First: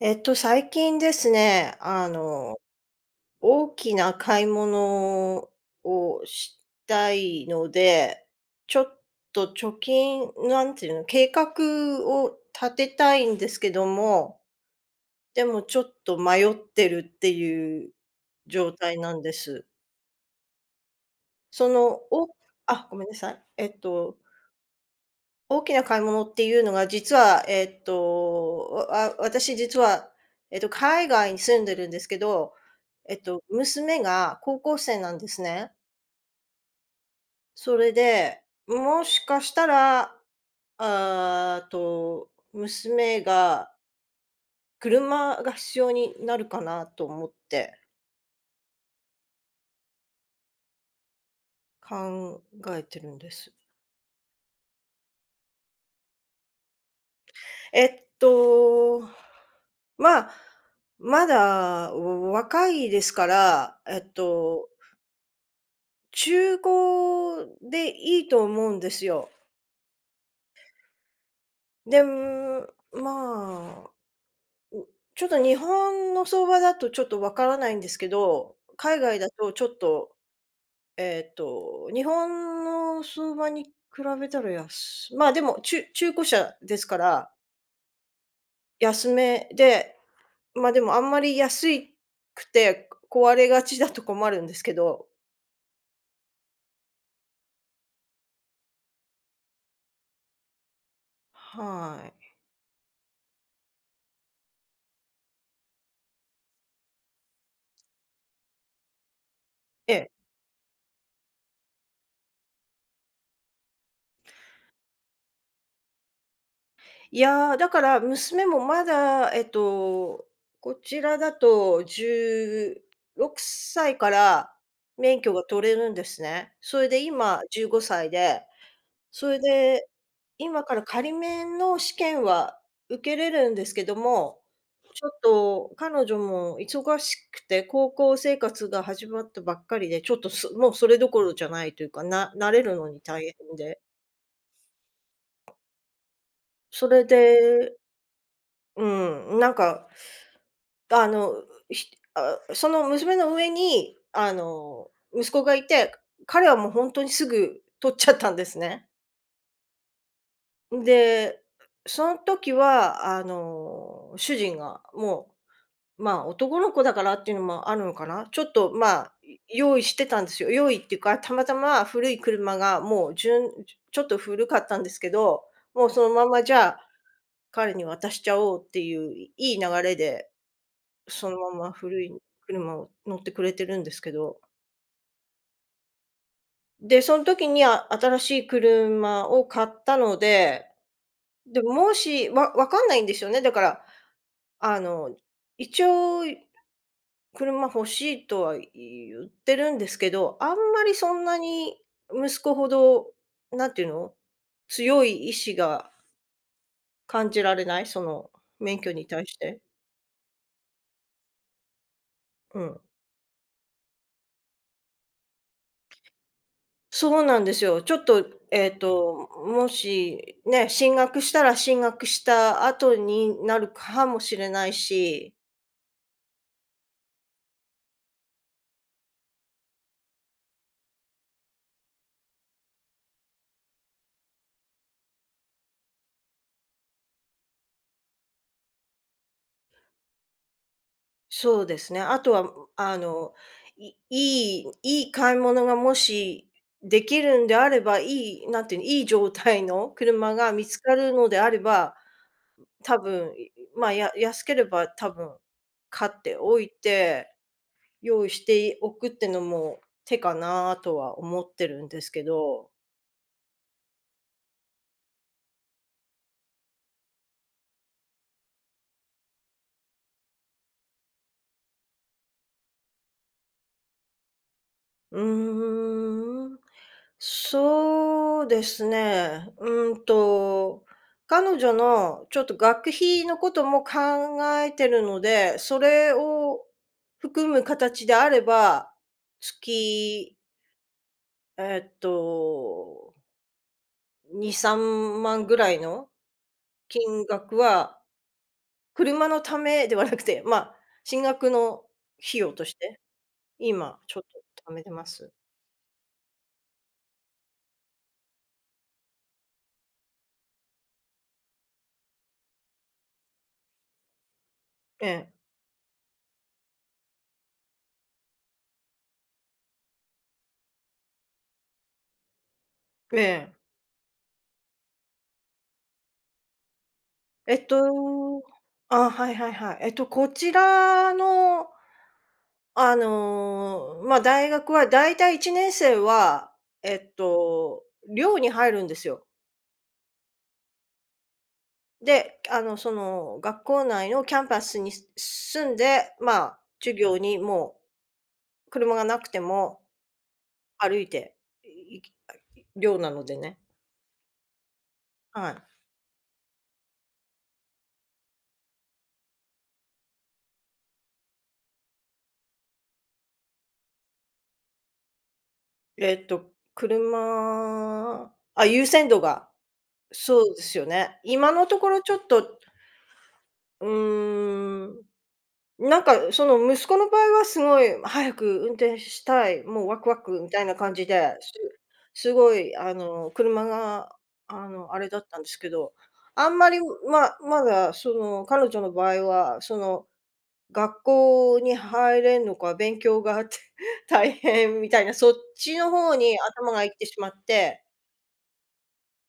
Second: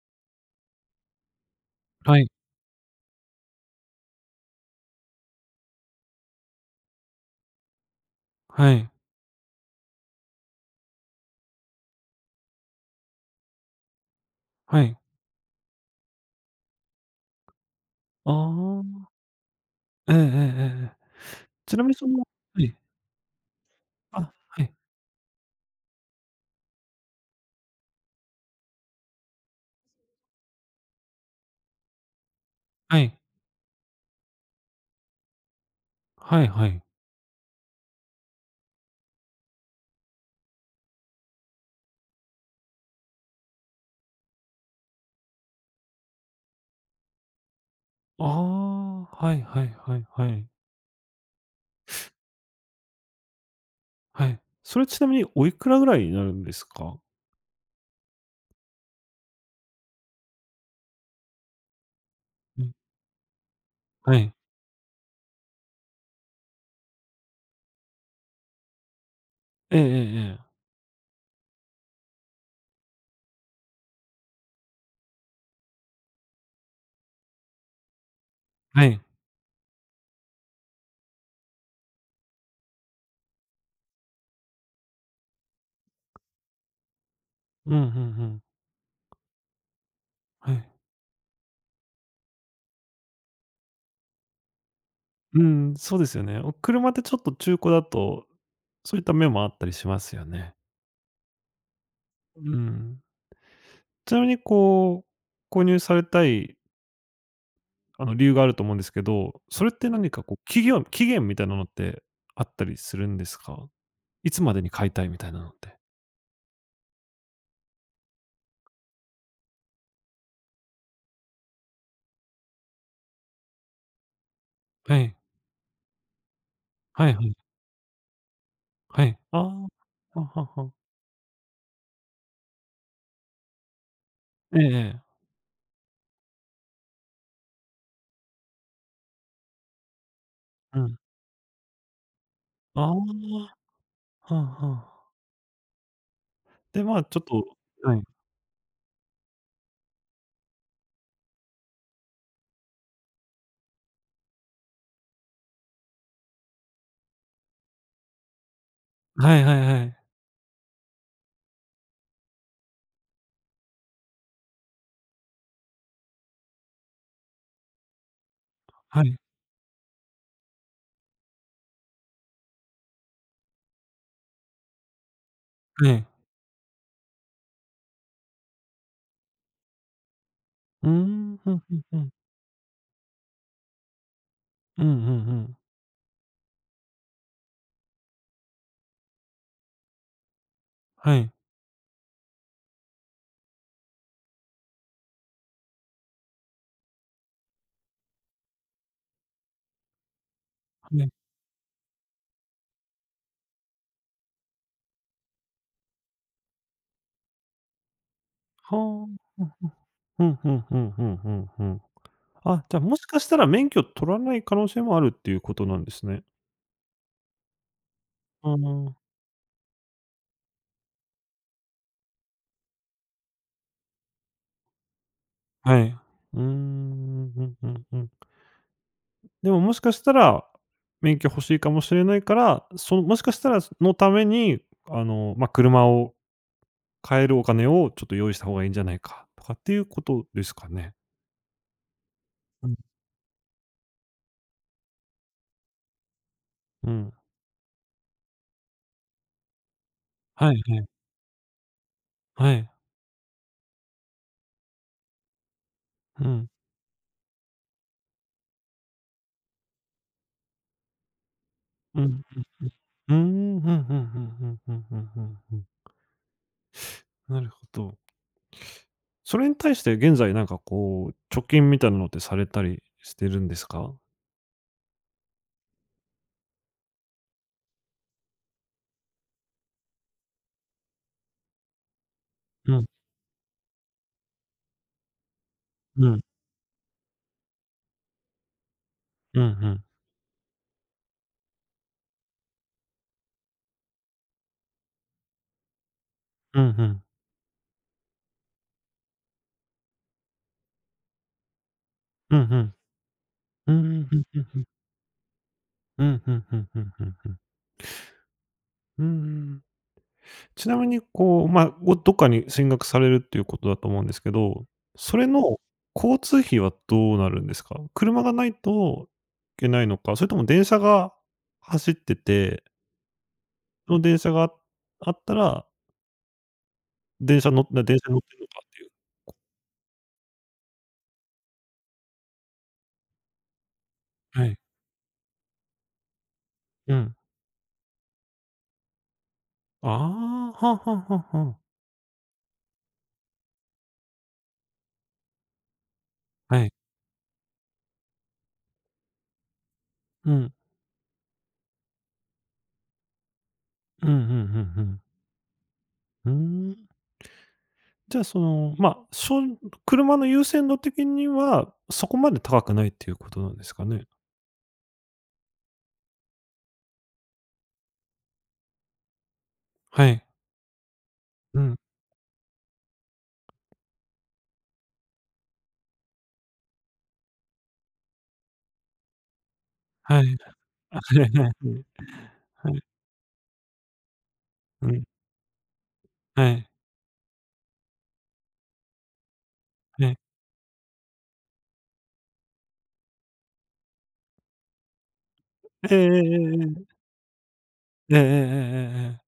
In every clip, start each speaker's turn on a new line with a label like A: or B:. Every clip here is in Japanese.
A: 最近ですね、
B: はい。
A: 大きな買い物をしたいので、
B: は
A: ちょ
B: い。
A: っと貯金、なんていうの、計画を立てたいんですけども、
B: はい。
A: でもちょっと迷ってるっていう
B: あ
A: 状態
B: あ。
A: なんです。
B: ええええええ。
A: そ
B: ちな
A: の、
B: みにその、
A: お
B: はい。
A: あ、ごめんなさい。
B: あ、はい。
A: 大きな買い物っていうのが、実は、私実は、海外に住んでるんですけど、
B: はい。
A: 娘が高校生なんですね。
B: はいはい。
A: それで、もしかしたら、あーと、娘が車が必要になるかなと思って
B: ああ、はいはいはいはい。
A: 考えてるんです。
B: はい。それちなみにおいくらぐらいになるんですか？
A: えっと、まあ、まだ
B: う
A: 若
B: ん、
A: いですから、
B: はい。
A: 中古でいいと思うんですよ。
B: ええええええ。
A: で、まあ、ちょっと日本の相場だとちょっとわからないんですけど、
B: は
A: 海
B: い。
A: 外だとちょっと、日本の相場に比べたら安まあ、でも、中古車ですから
B: うん、うんうん。
A: 安めで、
B: は
A: まあ、
B: い。
A: でもあんまり安くて壊れがちだと困るんですけど、
B: うーん、そうですよね。お車ってちょっと中古だと、そういった面もあったりしますよね。
A: はい。
B: うん。ちなみにこう、購入されたい、あの、理由があると思うんですけど、それって
A: ええ。
B: 何かこう、期限みたいなのってあったりするんですか？いつまでに買いたいみたいなのって。
A: いやー、だから娘もまだ、こちらだと16歳から
B: はい。
A: 免許が取れるんですね。それで
B: はいはい。
A: 今15歳で、
B: はい。
A: そ
B: あ
A: れで、
B: あ、はは
A: 今
B: は。
A: から仮免の試験は受けれるんですけども、
B: えええ
A: ち
B: え。
A: ょっと彼女も忙しくて、高校生活が始まったばっかりで、ちょっと、もう
B: う
A: そ
B: ん。
A: れどころじゃないというか、慣れるの
B: あ
A: に大変
B: あ、
A: で。
B: はんはん。で、
A: そ
B: ま
A: れ
B: あ、ちょっと、
A: で、
B: はい。
A: うん、なんかあの、ひあ、その娘の上に、息子がいて、彼はもうほんとにすぐ取っちゃったんですね。
B: はいはいはい。
A: で、その時は、主人がもう、まあ、男の子だからっていうのもあるのかな、ちょっと、
B: は
A: まあ、
B: い。
A: 用意してたんですよ。用意っていうか、たまたま古い車がもうじゅんちょっと古かったんですけど、もう
B: はい。
A: そのままじゃあ、彼に渡しちゃおうっていういい流れで
B: うー
A: そ
B: ん、
A: の
B: ふ
A: ま
B: ん
A: ま
B: ふんふ
A: 古
B: ん。
A: い車を乗ってくれてるんですけど。
B: うんうんうん。
A: で、そん時に、新しい車を買ったので、
B: はい。
A: でも、もし、わかんないんですよね。だから、あの、一応車欲しいとは言ってるんですけど、あんまり
B: はい。
A: そんなに息子ほど、なんていうの、強い意志が感じられない、その免許に
B: は
A: 対し
B: あ、ふん。
A: て。
B: ふんふんふんふんふんふん。
A: う
B: あ、じゃ
A: ん。
B: あ、もしかしたら免許取らない可能性もあるっていうことなんですね。
A: そうなんですよ。ちょっと、
B: ああ。
A: もし、ね、進学したら進学した後になるかもしれないし、
B: はい。うーん、うんうんうん。でももしかしたら、免許欲しいかもしれないから、そのもしかしたら、のために、あの、ま、車を買えるお金をちょっと用意した方がいいんじゃないかとかっていうことですかね？
A: そうですね。あとは、
B: うん、
A: あの、いいいいい買い物がもし
B: う
A: で
B: ん。
A: きるんであれば、いい、なんていうの、いい状態の車が
B: はい
A: 見
B: は
A: つ
B: い、
A: かるのであれば、
B: はい。
A: 多分、いまあ、安ければ多分買っ
B: う
A: て
B: ん、
A: おいて、用意しておくってのも手かなとは思ってるんで
B: うん、う
A: す
B: ん、
A: け
B: う
A: ど。
B: ん。うーん、ふんふんふんふんふんふんふんふん。なるほど。それに対して現在なんかこう、貯金みたいなのってされたりしてるんですか？
A: うーん。そうですね。うーんと、彼女のちょっと
B: うん、
A: 学費のことも考えてるので、そ
B: う
A: れ
B: ん、
A: を含む形であれば、
B: うん、うん。うん、ん。
A: 月、えっと、2、3万ぐらいの
B: うん、ん。
A: 金額は、車のためではなくて、まあ、進学の
B: う
A: 費
B: ん、
A: 用とし
B: ん。
A: て、
B: う
A: 今
B: ん、ふ
A: ちょ
B: ん
A: っ
B: ふんふん。
A: と貯めてます。
B: うん、ふんふんふんふんふん。うんうんうん。ちなみにこう、ま、どっかに進学されるっていうことだと思うんですけど、
A: え
B: それ
A: え。
B: の交通費はどうなるんですか？車がないといけないのか、それとも電車が走ってて、
A: ええ。
B: その電車があったら、
A: えっ
B: 電車に乗ってる
A: と、
B: のかっていう。
A: あ、はいはいはい。こちらの、まあ、
B: は
A: 大
B: い。
A: 学は大体1年生は、
B: う
A: えっ
B: ん。
A: と、寮に入るんですよ。
B: ああ、はあはあはあはあ。
A: で、学校内のキャンパスに住んで、まあ、
B: はい。
A: 授業にも車がなくても
B: うん。
A: 歩いて、寮なのでね。
B: うん、うんうんうん。
A: はい。
B: うーん。じゃあ、その、まあ、車の優先度的には、そこまで高くないっていうことなんですかね？
A: 優先度が、
B: はい。
A: そうですよね。今
B: う
A: の
B: ん。
A: ところちょっとうーん。なんか、その、息子の場合はすごい早く運転したい、もうワクワ
B: はい。
A: クみたいな感
B: あ、は
A: じ
B: いは
A: で、
B: いはい
A: すごい、
B: はい。
A: 車が、
B: う
A: あ
B: ん。
A: れだったんですけど、あ
B: は
A: ん
B: い。
A: まり、まだ、その、彼女の場合は、その、
B: はい。
A: 学校に入れんのか、勉強が 大変みたいな、そっちの
B: えええ
A: 方
B: ええ
A: に
B: え
A: 頭
B: え
A: が行っ
B: え。
A: てしまって
B: ええええええええええええ。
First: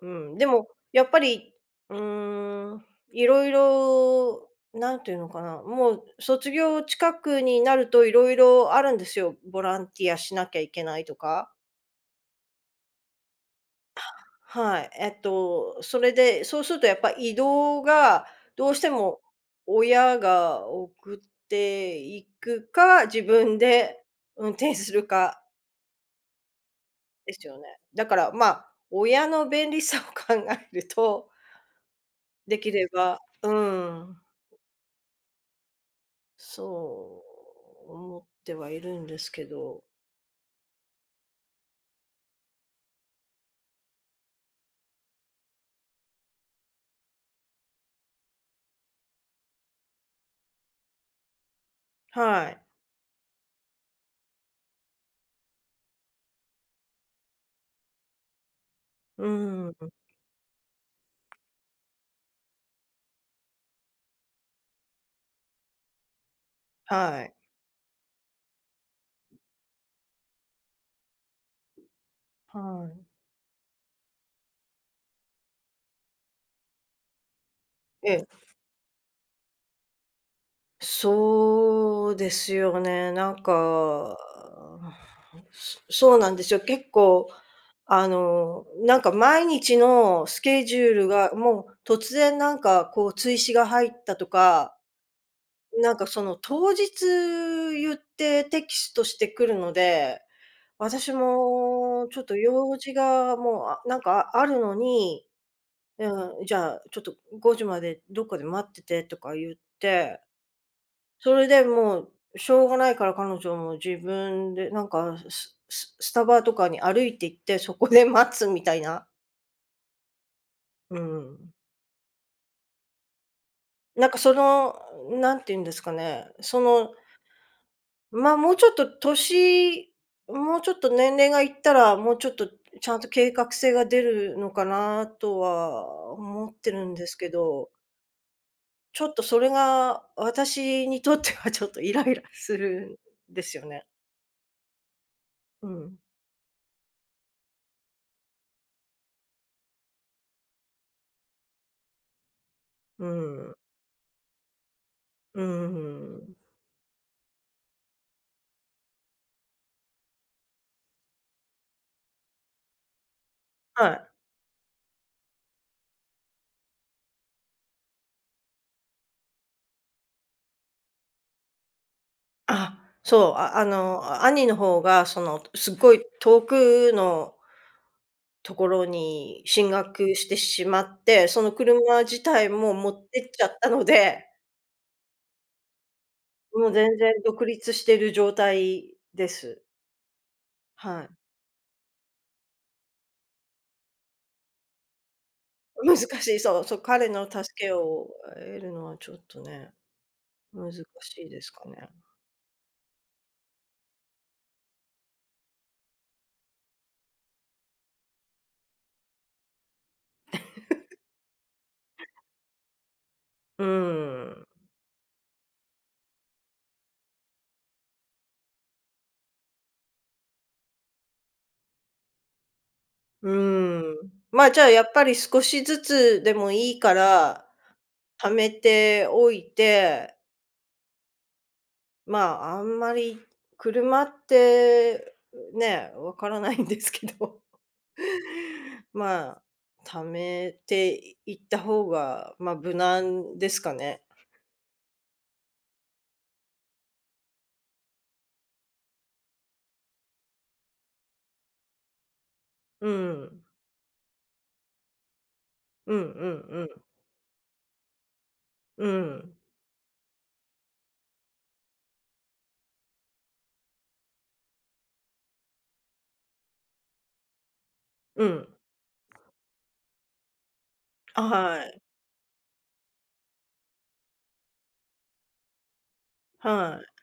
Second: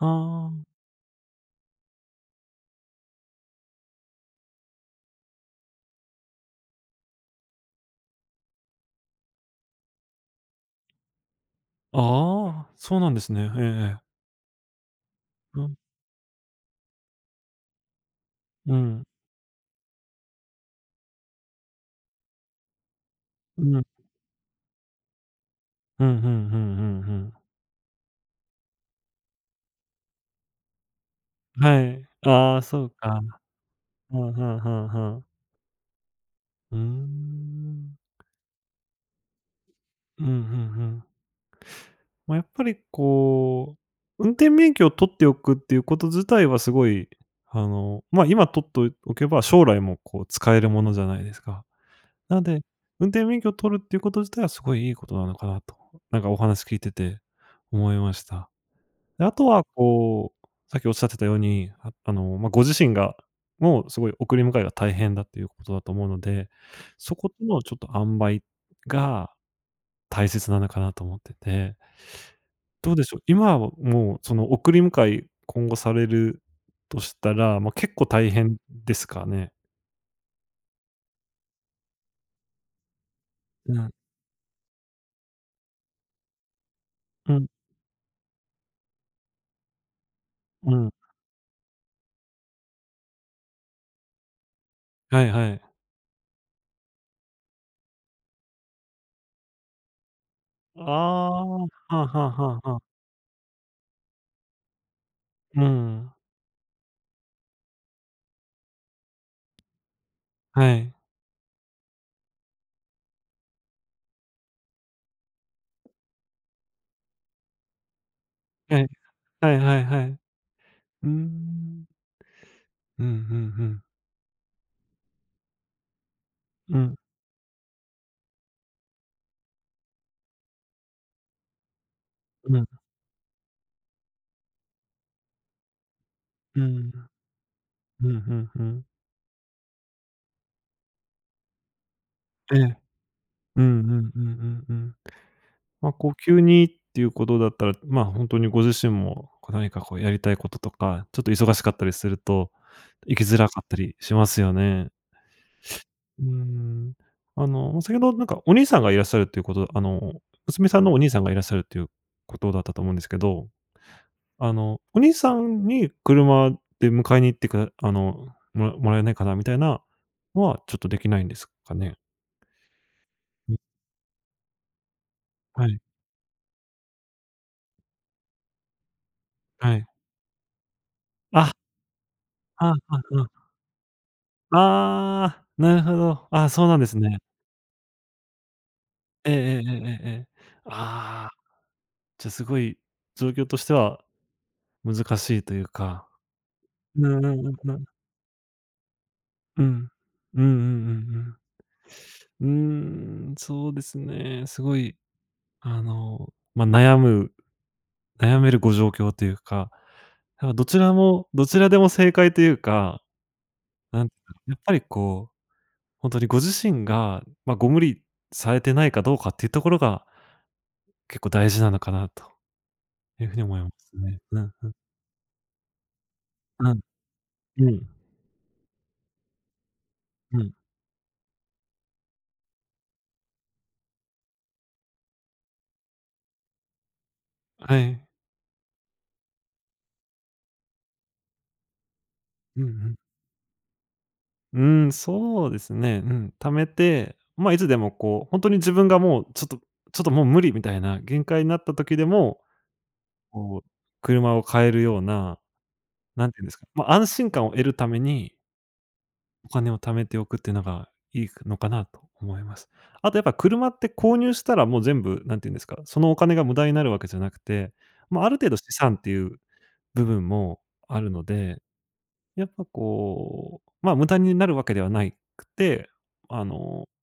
A: うん、でも、
B: あ。
A: やっぱり、うーん、いろいろ、なんていうのかな、もう卒業近くになるといろいろあるんですよ。ボランティアしなきゃいけないとか。
B: ああ、そうなんですね。ええええ。
A: はい。
B: うん。
A: それで、そうするとやっぱ移動が、どう
B: う
A: して
B: ん。
A: も親が送っていくか、自分
B: うん。
A: で運転するか
B: ふんふんふんふんふ
A: で
B: ん。
A: すよね。だから、まあ、親の便利さを考えると、
B: はい。あ
A: で
B: あ、
A: き
B: そ
A: れ
B: う
A: ば
B: か。
A: う
B: ふ
A: ん。
B: んふんふんふん。うー
A: そう、
B: ん。
A: 思ってはいるんですけど。
B: うん、ふんふん。まあ、やっぱりこう、運転免許を取っておくっていうこと自体はすごい、あの、ま、今取っておけば将来もこう使えるものじゃないですか。なの
A: は
B: で、
A: い。
B: 運転免許を取るっていうこと自体はすごいいいことなのかなと、なんかお話聞いてて思いました。で、
A: う
B: あとは
A: ん。
B: こう、さっきおっしゃってたように、まあ、ご自身がもうすごい送り迎えが大変だっていうことだと思うので、そ
A: は
B: こ
A: い。
B: とのちょっと塩梅が大切なのかなと思ってて、
A: は
B: どう
A: い。
B: でしょう、今はもうその送り迎え、今後されるとしたら、ま、結構
A: ええ、
B: 大変ですかね？
A: そうですよね。なん
B: うん、
A: か、そうなんですよ。結構、
B: うん、
A: なんか毎日のスケ
B: う
A: ジュ
B: ん。
A: ールが、もう突然なんかこう追試が入ったとか、
B: はいはい。
A: なんかその当日言ってテキストしてくるので
B: あ
A: 私
B: あ、はあ
A: も
B: は
A: ちょっ
B: あ
A: と
B: はあは
A: 用事
B: あ。
A: がもう、あ、なんかあるのに、
B: う
A: う
B: ん。
A: ん、じゃあちょっと5時までどっかで待っててとか言って、
B: はい。
A: それでもしょうがないから彼女も自分でなんか、スタバとかに歩いて行って、そこで待つみた
B: は
A: い
B: い。
A: な。
B: はいはいはい。う
A: う
B: ー
A: ん。
B: ん。うんうんうん。
A: なんかその、なんて言うんですかね、そ
B: う
A: の
B: ん、
A: まあ、もうちょっと年齢がいったら、もうちょっと
B: うん、
A: ちゃんと計画性が出るのかなとは思っ
B: うん、
A: てるんで
B: う
A: すけど、
B: ん、うん、うん。
A: ちょっとそれが私にとってはちょっとイライラす
B: ええ。
A: るんです
B: うん
A: よ
B: う
A: ね。
B: んうんうんうん。
A: う
B: まあ、
A: ん。
B: こう急にっていうことだったら、まあ、本当にご自身も、こう何かこうやりたいこととか、ちょっと忙しかったりすると、
A: う
B: 行きづら
A: ん。
B: かったりしますよね。
A: う
B: うー
A: ん。
B: ん。あの、先ほどなんかお兄さんがいらっしゃるっていうこと、あの、娘さんのお兄さんがいらっしゃるっていうことだったと思うんですけど、
A: はい。
B: あの、お兄さんに車で迎えに行ってくだあの、もらえないかなみたいなのは、ちょっとできないんですかね？
A: あ、そう、
B: うん、
A: 兄の方がその、
B: は
A: すっ
B: い、
A: ごい遠くのところに進
B: はい。
A: 学してしまって、そ
B: あ、
A: の車自体
B: あ
A: も持
B: あ
A: ってっ
B: あ。
A: ちゃったので
B: ああ、なるほど。あ、そ
A: も
B: う
A: う
B: なんで
A: 全
B: す
A: 然
B: ね。
A: 独立してる状態で
B: ええええ
A: す。
B: ええええ。
A: はい。
B: ああ、じゃ、すごい状況としては難しいという
A: 難
B: か。
A: しい、そう、そう、
B: う
A: 彼の
B: んうん
A: 助
B: うん
A: け
B: うん。
A: を得るのはちょっと
B: う
A: ね、
B: ん。うんうんうんう
A: 難しい
B: ん。
A: ですかね。
B: うーん、そうですね。すごい、あの、ま、悩めるご状況というか、なんかどちらもどちらでも正解というか、
A: う
B: なん
A: ん。
B: やっぱりこう、ほんとにご自身が、ま、ご無理されてないかどうかっていうところが、結構大事なのかなという
A: う
B: ふうに思いま
A: ん。
B: すね。う
A: まあ、じゃあ、
B: ん、
A: やっぱり少しずつでも
B: う
A: いい
B: ん、
A: から、
B: うん、
A: 貯めておいて、
B: うん。
A: まあ、あんまり車って、ね、わからないんですけど、
B: はい。
A: まあ、貯めていった方が、まあ、
B: うんう
A: 無
B: ん。
A: 難ですかね。
B: うーん、そうですね。うん、貯めて、まあ、いつでもこう、本当に自分がもうちょっとちょっともう無理みたいな限界になった時でも、
A: うん。
B: こう、車を買えるような、
A: うんう
B: なんていう
A: ん
B: んです
A: う
B: か、
A: ん。
B: まあ、安心感を得るために、
A: うん。
B: お金を貯めておくっていうのがいいのかなと思います。あとやっぱ車って購入したらもう全部、なんていうんですか、そのお金が無駄になるわけじゃなくて、ま
A: う
B: あ、ある
A: ん。
B: 程度資産っていう部分もある
A: あ、
B: ので、
A: はい。
B: やっぱこう、まあ、無駄になるわけではないくて、あ
A: は
B: の、
A: い。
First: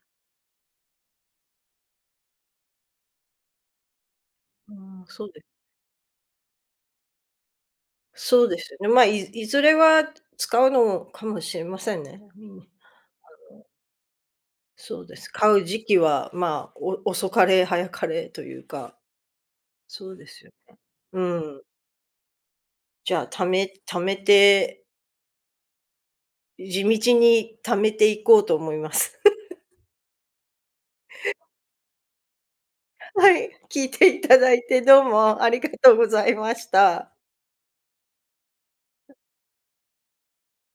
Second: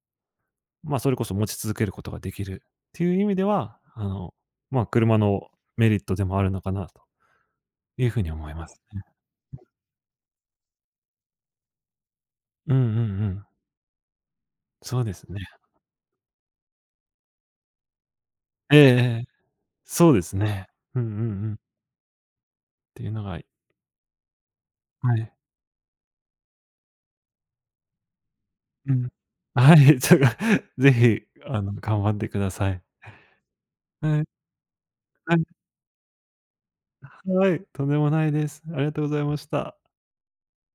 B: まあ、それこそ持ち続けることができるっていう意味では、あの、
A: う
B: まあ、
A: ん。
B: 車のメリットでもあるのかなというふうに
A: そ
B: 思
A: う
B: い
A: で
B: ま
A: すよ
B: す
A: ね。ま
B: ね。
A: あ、いずれは使うのかもしれませんね。うん。
B: うんうんうん。そ
A: そ
B: う
A: う
B: で
A: で
B: す
A: す。
B: ね。
A: 買う時期は、まあ、遅かれ早かれという
B: ええ
A: か、
B: ええ。
A: そ
B: そう
A: う
B: で
A: で
B: す
A: すよ
B: ね。
A: ね。
B: うんう
A: う
B: んうん。っ
A: ん。
B: ていう
A: じゃ
B: の
A: あ、
B: が、
A: 貯めて、
B: はい。
A: 地道に貯めていこうと思いま
B: うん。
A: す。
B: はい、ちょっと ぜひ、あの、頑張ってください。
A: はい、聞いて
B: は
A: い
B: い、
A: ただいてどう
B: は
A: も
B: い、
A: ありがとうございました。
B: はい、とんでもないです。ありがとうございました。